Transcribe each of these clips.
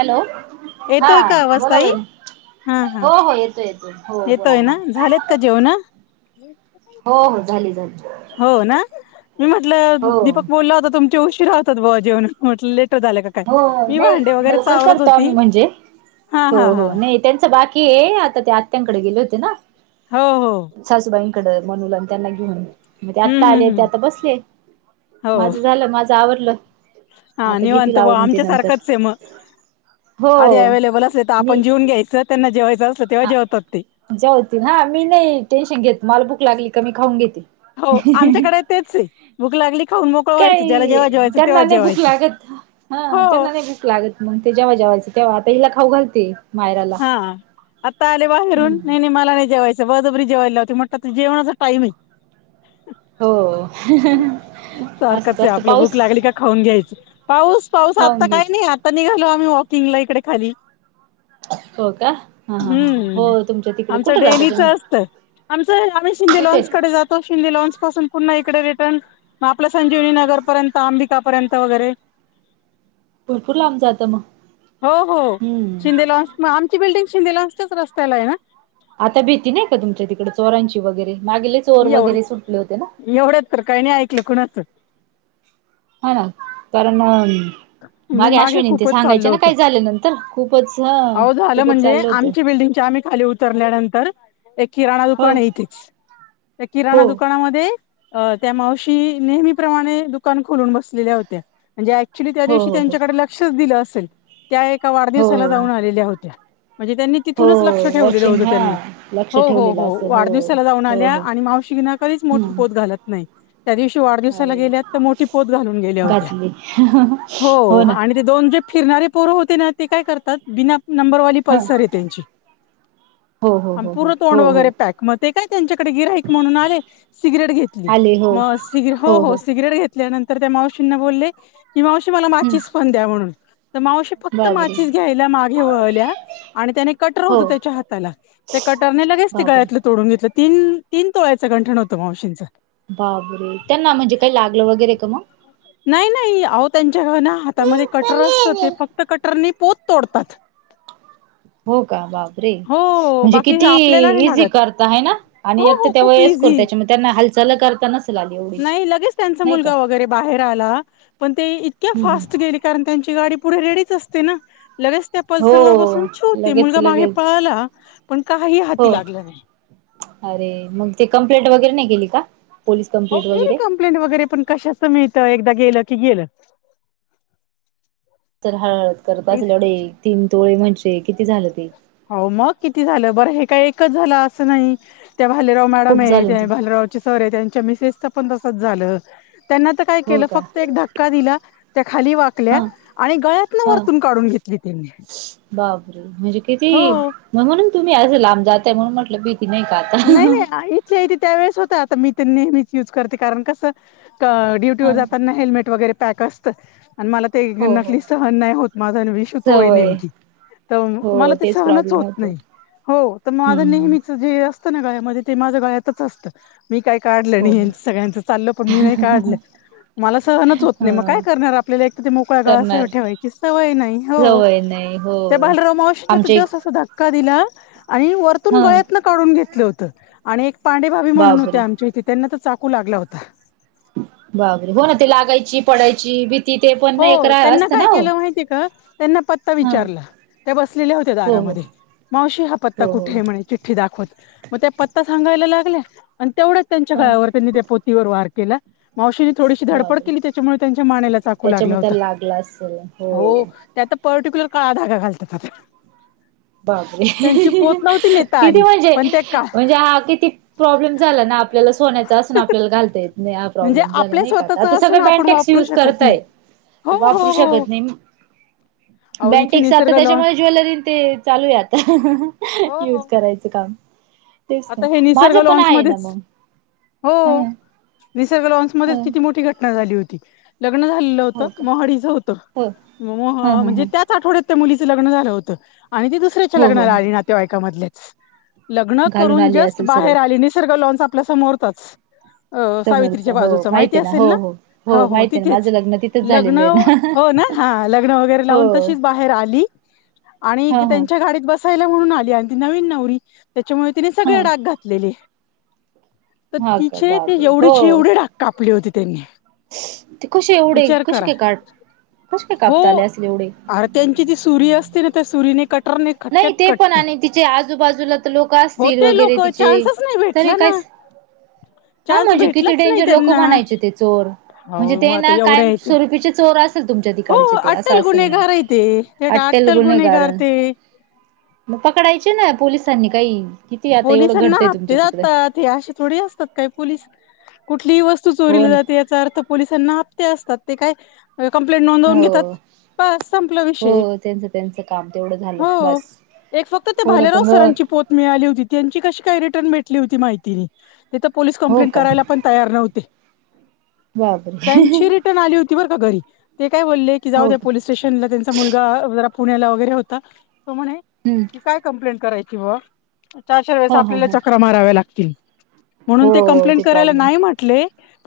Hello हा येतोय का आवाज बोला ताई? बई हा हा हो हो येतो येतोय. येतोय ना झालेत का जेवण? हो हो झाली झाली हो ना मी म्हटलं हो दीपक बोलला होता तुम उशिरा होतात बॉ जेवण म्हटल लेट झाले का काय हो मी नाही भांडे वगैरे लवकर वरत करतो होती आम्ही हा ह हा त्यांच बाकी आहे आता ते आत्यांकडे गेले होते ना. हो हो सासूबाईंकडें मनूला न् आणि त्यांना घेऊन. मग ते हम्म आता आले हम्म ते हम्म आता बसले, हो माझं झालं माझं आवरल. हा निवांत बॉ आमच्या सारखच म आधी हो अवलेबल असेल तर आप मी जे उरकून घ्यायचं त्यांना जेवायचं असं तेव्हा जेवतात ते. ज होतील हा मी नाही टेन्शन घेत मला भूक लागली का मी खाऊन घेते. हो आमच्याकडे तेच आहे भूक लागली खाऊन मोकळं व्हायचं ज्याला काही जेव्हा जेवायचं तेव्हा त्यांना नाही भूक जेवायचं लागत हा, हो त्यांना नाही भूक लागत मग ते जेव्हा जेवायचं तेव्हा आता हिला खाऊ घालते मायराला. हा आता आले बाहेरून हम्म नाही नाही मला नाही जेवायच बळजबरी जेवायला लावते म्हटलं जेवणाचा टाइम आहे. हो असंच सारखच ये असतं आपलं पाऊस भूक लागली का खाऊन घ्यायचं.. पाऊस, पाऊस खाऊन आता काही घ्यायच. नाही. आता निघालो आम्ही वॉकिंगला इकडे खाली. हो का? हा हा हा हो हम्म तुमच्या तिकडे आमचं कुठे जाता डेलीच तुम्ही? असतं आमचं आम्ही शिंदे तिथे लॉनसकडे जातो शिंदे लॉनच पासून पुन्हा इकडे रिटर्न मग आपलं संजीवनी नगरपर्यंत, आंबिकापर्यंत वगैरे भरपूर लांब जात मग, हो हो हम्म शिंदे लॉन्स मग आमची बिल्डिंग शिंदे लॉन्च च्या रस्त्याला आहे ना. आता भीती नाही का तुमच्या तिकडें चोरांची वगैरे मागे ले चोर वगैरे सुटले होते ना? एवढंच तर काही नाही ऐकलं कुणाचं हा ना कारण नाही मागे अश्विनी ते खूपच सांगायचे ना काही झाले नंत तर खूपच हा आओ झालं म्हणजे आमची बिल्डिंगच्या आम्ही खाली उतरल्यानंतर एक किराणा दुकान हो. आहे इथेच त्या हो किराणा दुकानामध्ये अ त्या मावशी नेहमीप्रमाणे दुकान खोलून बसलेल्या होत्या म्हणजे अऍक्च्युली त्या हो दिवशी हो हो त्यांच्याकडे लक्षच दिलं असेल त्या एका वाढदिवसाला हो जाऊन आलेल्या होत्या. म्हणजे त्यांनी हो तिथूनच लक्ष ठेवलेलं वॉचिंग होतं हा त्यांना लक्ष हो हो ठेवलेलं हो असेल वाढदिवसाला जाऊन हो आल्या हो आणि मावशी ना कधीच मोठीे हम्म पोत घालत नाही. त्या दिवशी वाढदिवसाला अरे गेल्यात तर मोठी पोत घालून गेल्या होत्या घातली हो आणि ते दोन जे फिरणारे पोर होते ना ते काय करतात बिना नंबरवाली हा पल्सर आहे त्यांची हो हो आणि हो हो पूर्ण तोंड हो वगैरे हो पॅक म ते काय त्यांच्याकडे गिऱ्हाईक म्हणून आले. सिगरेट घेतली आले हो म स हो हो सिगरेट घेत ल्यानंतर त्या मावशींना बोलले की मावशी मला हम्म माचीच पण द्या म्हणून तर मावशी फक्त बाबरे माचीच घ्याय त्या मागे वळल्या आणि त्याने कटर हो होत त्याच्या हाताला त्या कटरने लगेच त बाबरे गळ्यात तोडून घेतलं तीन तीन तोळ्याचं गंठण होतं मावशींच बापरे, त्यांना म्हणजे काही लागलं वगैरे का मग नाही, नाही आओ त्यांच्या घ ना हातामध्ये कटर असतं ते फक्त कटरनी पोत तोडतात. हो का बाब रे े हो म्हणजे बाकी किती आपल्याला नाही इझी लागत करता हाय ना आणि हो एक तर हो ते खूप वयस्कर इझी त्याच्यामुळे त्यांना हालचाल कर नसल आली एवढी नाही लगेच त्यांचा नाही का मुलगा वगैरे बाहेर आला पण ते इतक्या हम्म हम्म फास्ट गेले कारण त्यांची गाडी पुढे रेडीच असते ना लगेच त्या हो पल्सर वर बसून छू ते लगेच मुलगा मागे लगेच पळाला पण काही हो हाती लागला नाही. अरे मग ते कंप्लेंट वगैरे नाही केली का? पोलीस हो कंप्लेंट केली वगैरे कं्प्लेंट वगैरे पण कशाचं मिळत एकदा गेलं की गेलं चर हळहळ च करत असतील एवढं तीन तोळे म्हणजे किती झालं ते हो मग किती झालं बरं हे काय एकच झालं असं नाही, त्या भालेराव मॅडम खूप आहे झालं त्या तुम भालेराव त्यांचे सर आहे त्यानं च्या मिसेस च पण तसच झालं. त्यांना त काय हो केल का फक्त एक धक्का का दिला त्या खाली वाकल्या हा आणि गळ्यातन हा वरतून काढून घेतली त्यांनी बापरे म्हणजे किती हो म्हणून तुम्ही असं लांब जातय म्हणून म्हटलं भीती नाही का? नाही नाही इच्छे य त त्यावेेळेस होत आता मी तर नेहमीच युज करते कारण कसं? ड्युटी व ह जातना हेल्मेट वरे पक असत मला ते हो हो नकली सहन नाही होत माझा आणि विष तोय सवय नेमकी तर हो मला ते तेच सहनच प्रॉब्लेम होत होतो नाही हो तर मग माझ हम्म नेहमीच े असत ना गामध्ये माझ्या गायातच असतं. मी काही काढलं हम्म हो नाहीच सगळ्यांचं चाल पण मी नाही काढलं. मला सहनच होत नाही मग ह काय करणार आपल्याला एक तर ते मोकळ्या गळासाहे करणार ठेवायची सवय नाही. हो सवय नाही हो त्या बालरा मावशी तर आमचे जस अस दात का दिला आणि वरतून हा गळ्यातन काढून घेतलं होत. आणि एक पांडेभाभी म्हणून होते्या बापरे आमच्या इथे त्यांना त चाकू लागला होता. बाबर हो ना ते लागायची पडायची बी हो त्यांना काय केलं माहितीय का त्यांना पत्ता हा विचारला त्या बसलेल्या होत्या हो हो दारामध्ये मावशी हा पत्ता हो कुठे हो म्हण. चिठ्ठी दाखवत मग त्या पत्ता सांगायला लागल्या आणि तेवढच त्यांच्या गळा्यावर त्यांनी ते पो वार केला मावशीने थोडीशी धडपड केली त्याच्यामुळे त्यांच्या माण्याला चा त्याच्या मत लागला असेल हो. त्यात पर्टिक्युलर काळा धागा घालतात. बर त्यांची पोत नव्हती नेता किती आली म्हणजे पण त्या का म्हणजे हा किती प्रॉब्लेम झाला ना. आपल्याला सोन्याचां असून आपल्याला घालता येत नाही म्हणजे प्रॉब्लेम झाला आपल्या नाही का स्वतःच आता असून सगळे आपण बँनटेक्स वापरू युज शकत नाही. करताय. हो वापरू हो हो शकत नाही अहो इथे बँनटेक्सात निसर्ग लॉन त्याच्यामध्ये ज्वेलरी ते चालूया आता हो युज करायचं काम तेच ना आता हे निसर्ग माझं पण लॉनच आहे ना मध्येच मग हो. हम्म निसर्ग ह लॉन्समध्येध्ये तिती मोठी घटना झाली होती. लग्न झालेलं होतं हो का मोहाडीचं होतं हो मो ह ह म्हणजे ह त्या आठवड्यात त्या मुलीचं लग्न झालं होतं आणि ती दुसऱ्याच्या हो हो लग्नाला हो आली ना त्या ऐकामधल्याच ल घालून ून आली जस्ट असेल बाहेर आली निसर्ग लॉन्स आपल्या समोरच ह. समोरच हो माहित आहे ना हो हो हो माहिती आहे ना माझं लग्न तिथंच लग्न झालेलं आहे ना. हो ना हा लग्न वगैरे हो लावून तशीच बाहेर आली आणि हा हा त्यांच्या गाडीत बस. यला म्हणून आली आणि ती नवीन नवरी त्याच्यामुळे तिने हा सगळे डाग घातलेले तर हा का तिचे ते बापरे हो जेवढेचे एवढे ढाक कापले होती त्यांनी ते कसे एवढे विचार कसे करा काय का कसे काय कापताले असले एवढे अरे त्यांची जी सुरी असते ना त्या सुरीने कटरने नाही खटक्यात ते पण कटत आणि तिचे आजूबाजूला लोक असतील होते वगैरे लोक तिचे चान्सच नाही त भेटला काय? ना हा चान्स म्हणजे किती भेटलाच नाही डेंजर लोक त्यांना म्हणायचे ते चोर म्हणजे हो मग ते आता ना एवढ्या कायम याचे स्वरूपीचे चोर अस. अस तुमच्या हो तिकाडचे ते असं अट्टल असेल ना गुन्हेगार आहे ते ते आट्याल अट्टल गुन गुन्हेगार कारण ते मग पकडायचे ना पोलिसांनी काही किती आता एवढं घडतंय तुमच्या तिकडं ते असे थोडे असतात काय पोलीस कुठलीही वस्तू हो चोरीली जाते ना याचा अर्थ पोलिसांना हप्ते असतात ते काय कंप्लेंट नोंदवून हो घेतात. बस संपलं विषय हो त्यांचं त्यांचं काम तेवढं झालं हो. बस एक फक्त ते हो ना पण भालेराव मग सरांची पोत हो हो का क क बापरे त्यां रिटन आली होती बर का घरी ते काय ब की जाऊ हो द्या का पोलीस स्टेशनला त्यांचा मुलगा जरा पुण्याला वगैरे होता तो म्हणे. हम्म. की काय कं्प्लेंट करायची ब चार चार वेळेस हो हो आपल्याला हो चक्र मारावे्या लागतील म्हणून ते हो कंप्लेंट करायला प्रॉब्लेम नाही म्हट. [inaudible]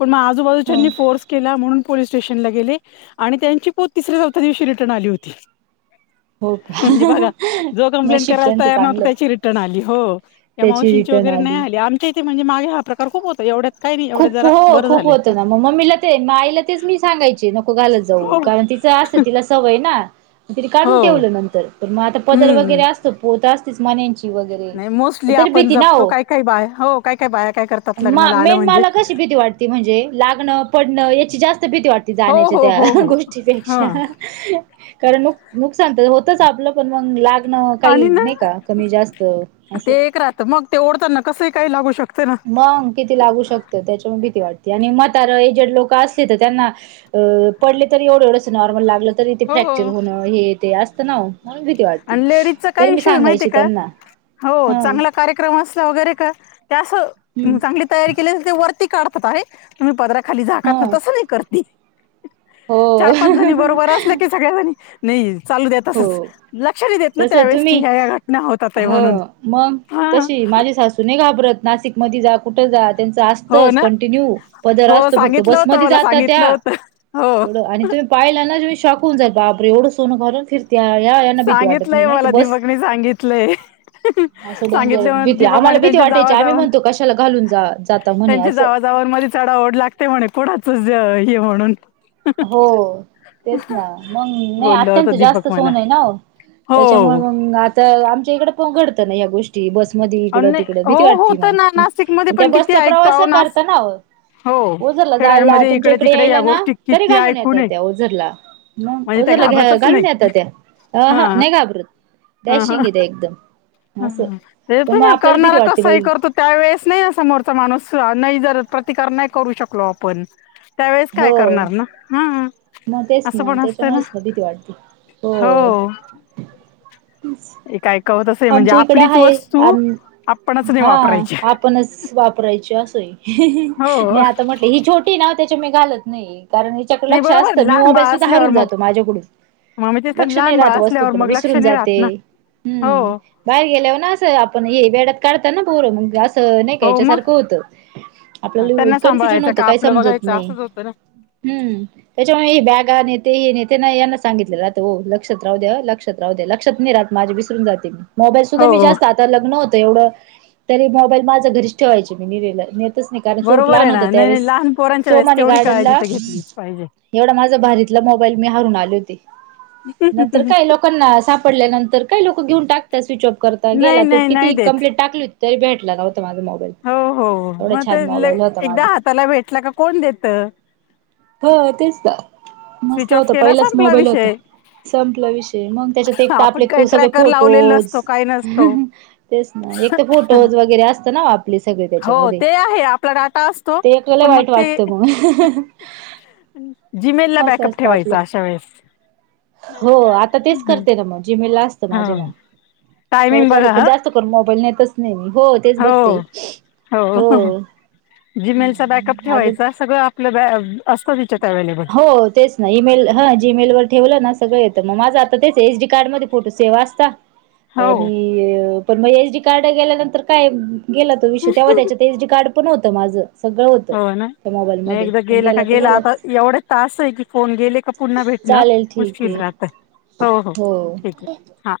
हो के म्हणून पोलीस स्टेशनला गेले आणि त्यांची पोत तिसऱ्या चौथ्या दिवशी रिटर्न आली होती-. हो का म्हणजे बघा जो कंप्लेंट नशीब करायला त्यांचं तयार नव्हत चांगलं त्याची रिटर्न आली हो. किं त्याची मावशींची रिटर्न वगैरे नाही आली आले आमच्या इथे म्हणजे मागे हा प्रकार खूप होता एवढ्यात काही नाही एवढे खूप जरा हो बरं खूप झालंय. होतं ना मग मम्मीला ते मा आईला तेच मी सांगायचे नको घालत जाऊ हो कारण तिचं असं तिला सवय ना. तरी हो काढून ठेवलं नंतर तर मग आता पदर हम्म वगैरे असतो पोहत असतेच मानची नाही मोस्टली आपण जपतो काय काय बाय हो काय काय बाया काय करतात लग्नाला आलं. म क भी वा म्हणजे म्हणे पचीस् भीती वाटती हो जाण्यायच्या हो हो त्या हो हा गोष्टीपेक्षा कारणक नुकसानत होतच आपलं पण मग लाग ण काही आणि ना नाही का कमी जास्त ते असं. एक राहतं मग ते ढता न कसही काही लागू शकते ना. मग किती लागू शकतं त्याच्यामुळे भिती वाटते आणि मतार एजेड लोक असले तर त्यांना पडले तरी एवढं एवढंस नॉर्मल लागलं तरी तेे हो हो फ्रॅक्चर होणं हे ते असतं ना. म्हणून भीती वाटती आणि लेडीजचा तरी काय मी इश्यू आहे माहितीय सांगायची का त्यांना हो हा. चांगला कार्यक्रम असल्या वगैरे का त्या अस हं चांगली तयारी केली ते वरती काढतात आहे. तुम्ही पदरा खाली झाकत ना ह तसं नाही करते. हो चार पाच जणी बरोबर असले की सगळ्याजणी नाही चालू द्या. हो तसच लक्ष देत ना तस त्यावेेळेस की तुम्ही ह्या या्या घटना होतात ह म्हणून ह. तु घाबरत नाशिक मध्ये जा कुठं जात. त्यांचं हो असतंच ना कंटिन्यू पदर हो असतो फक्त सांगितलं होतं बसमध्ये मला जातात सांगितलं त्या होतं हो एडं आणि तुम्ही पाहिला ना मी शकवून जाईल बाबरे एवढं सोनं करून फिर त्या सांगितलंय मला दीपकनी सांगितलंय. असं डेंजर सांगितले म्ह भीती दीपक आम्हाला म्ह भीती त्यांच्या वाटायची जावा आम्ही जाऊन म्हणतो कशाला घालून जा जाता म्हणे त्यांच्या असं जावा. ज म चढाओढ लागते म्हणे कोणाच हे म्हणून हो तेच ना मग नाही बोललं होत अत्यंत जास्त दीपक मला सोन आहे ना त्याच्यामुळे हो मग आता आमच्या इकड पघडतं ना या गोष्टी बस. मध्ये इकडं नाही तिकडं हो भीती वाटती होत ना मग नाशिकमध्ये त्या पण किती बसचा ऐकतो प्रवास अहो नास करता ना. हो ओझरला जायला खेड्यांमध्ये तुमच्या इकडे तिकडे या यायला ना गोष्टी तरी किती घालून ऐकू येत नये त्या ओझरला म म्हणजे त्या ओजला घ्या घाबरतच घालून येत नाही त्या अ हा नाही घाबरत ड्याशिंग इ ते एकदम असं ह ते प मग पण आपल्याला भीती करणार वाटते कसाही बाई करतो. त्यावेेळेस नाही समोरचा माणूस नाही जर प्रतिकार नाही करू शकलो आपण त्यावेळेस काय हो करणार ना हा मग तेच असं ना पण असतं ना. त्याच्यामुळेच हो. बम्. हे काय कावतसं आमच्या इकड आहे आणि आपणच नाही हा. वापरायची आपणच वापरायची असोय नाही हो आता म्हट ही छोटी नाव त्याच्या मी घालत नाही कारण याच्याकडे नाही लक्ष बरोबर असतं मी लहान मोबाईल बाळ सुद्धा असल्यावर हरून मग जातो माझ्याकडून मग मी तेच सांगते, लक्ष नाही लहान राहत बाळ असल्यावर वस्तूकडे मग लक्ष विसरून नाही राहत जाते ना हम्म. हो बाहेर गेल्यावर ना असं आपण हे वेड्यात काढत ना बोर असं नाही का हो याच्या मग सारखं होतं. आपल्याला त्यांना कन्फ्युजन सांभाळायचं होतं का काही आपलं समजत बघायचं नाही असंच होतं ना हम्म. त्याच्यामुळे हे बॅग हा नेते हे नेते ना यांना सांगितले जातं हो लक्षात रावू दे लक्ष लक्षात नाही राात माझे विसरून जातेी. मोबाईल सुद्धा मी हो जास्त आता लग्न होतं एवढं तरी मोबाईल माझं घरीच ठेवायचे मी नि नाही कारण स्वरूप बरोबर लहान आहे होत ना नाही त्यावेळेस नाही लहान पोरांच्या वेळेस सोमानी तेवढी काळजी गार्डनला तर घेतलीच पाहिजे एवढा माझा भारीतला मोबाईल मी हारून आले होते नंतर काय लोक लोकांना सापडल्यानंतर काय लोकं घेऊन टाकतात स्विच ऑफ करता गेला नाही तो नाही किती नाही देत कं्प्लेट टाकली. तरी भेटला नव्हता माझा मोबाईल हो हो एवढा मग छान मोबाईल होता माझा एकदा हाताला भेटला का कोण देत. ह तेच ना मस्त स्विच ऑफ होत केला पहिलाच संपला मोबाईल होता विषय संपला विषय मग त्याच्यात एक तर आपण आपले काही सगळे ट्रॅकर लावलेला फोटोज नसतो काही नसतो तेच ना एक तर फोटोज वगैरे असत ना आपले सगळे हो त्याच्यामध्ये. ते आहे आपला डाटा असतो ते आपल्याला पण मग वाईट वाटत मग हाहाहाहाहा जीमेला बॅ हो आता तेच हम्म. करते ना मग जिमेला असत माझे मग. हो टायमिंग परत राहते बघा पण हा जास्त करू मोबाईल नेतच नाही मी हो तेच बघते हो हो जीमेल बॅकअप अजून ठेवायच सगळं आपलं असतं त्याच्यात अव्हेलेबल. हो तेच ईमेल हा जीमेल वर ठेवलं ना सगळं य तर मग माझं आता तेच एच डी कार्ड मध्ये फोटो सेव असता. हो आणि पण म एस डी कार्ड गेल्यानंतर काय गेला तो विषय तेव्हा त्याच्यात एस डी कार्ड पण होत माझं सगळं होत नाही एकदा गेला का गेला आता एवढे तास आहे की फोन गेले का पुन्हा भेटणं चालेल ठीक मुश्किल आहे राहत हो हो ठीक आहे हा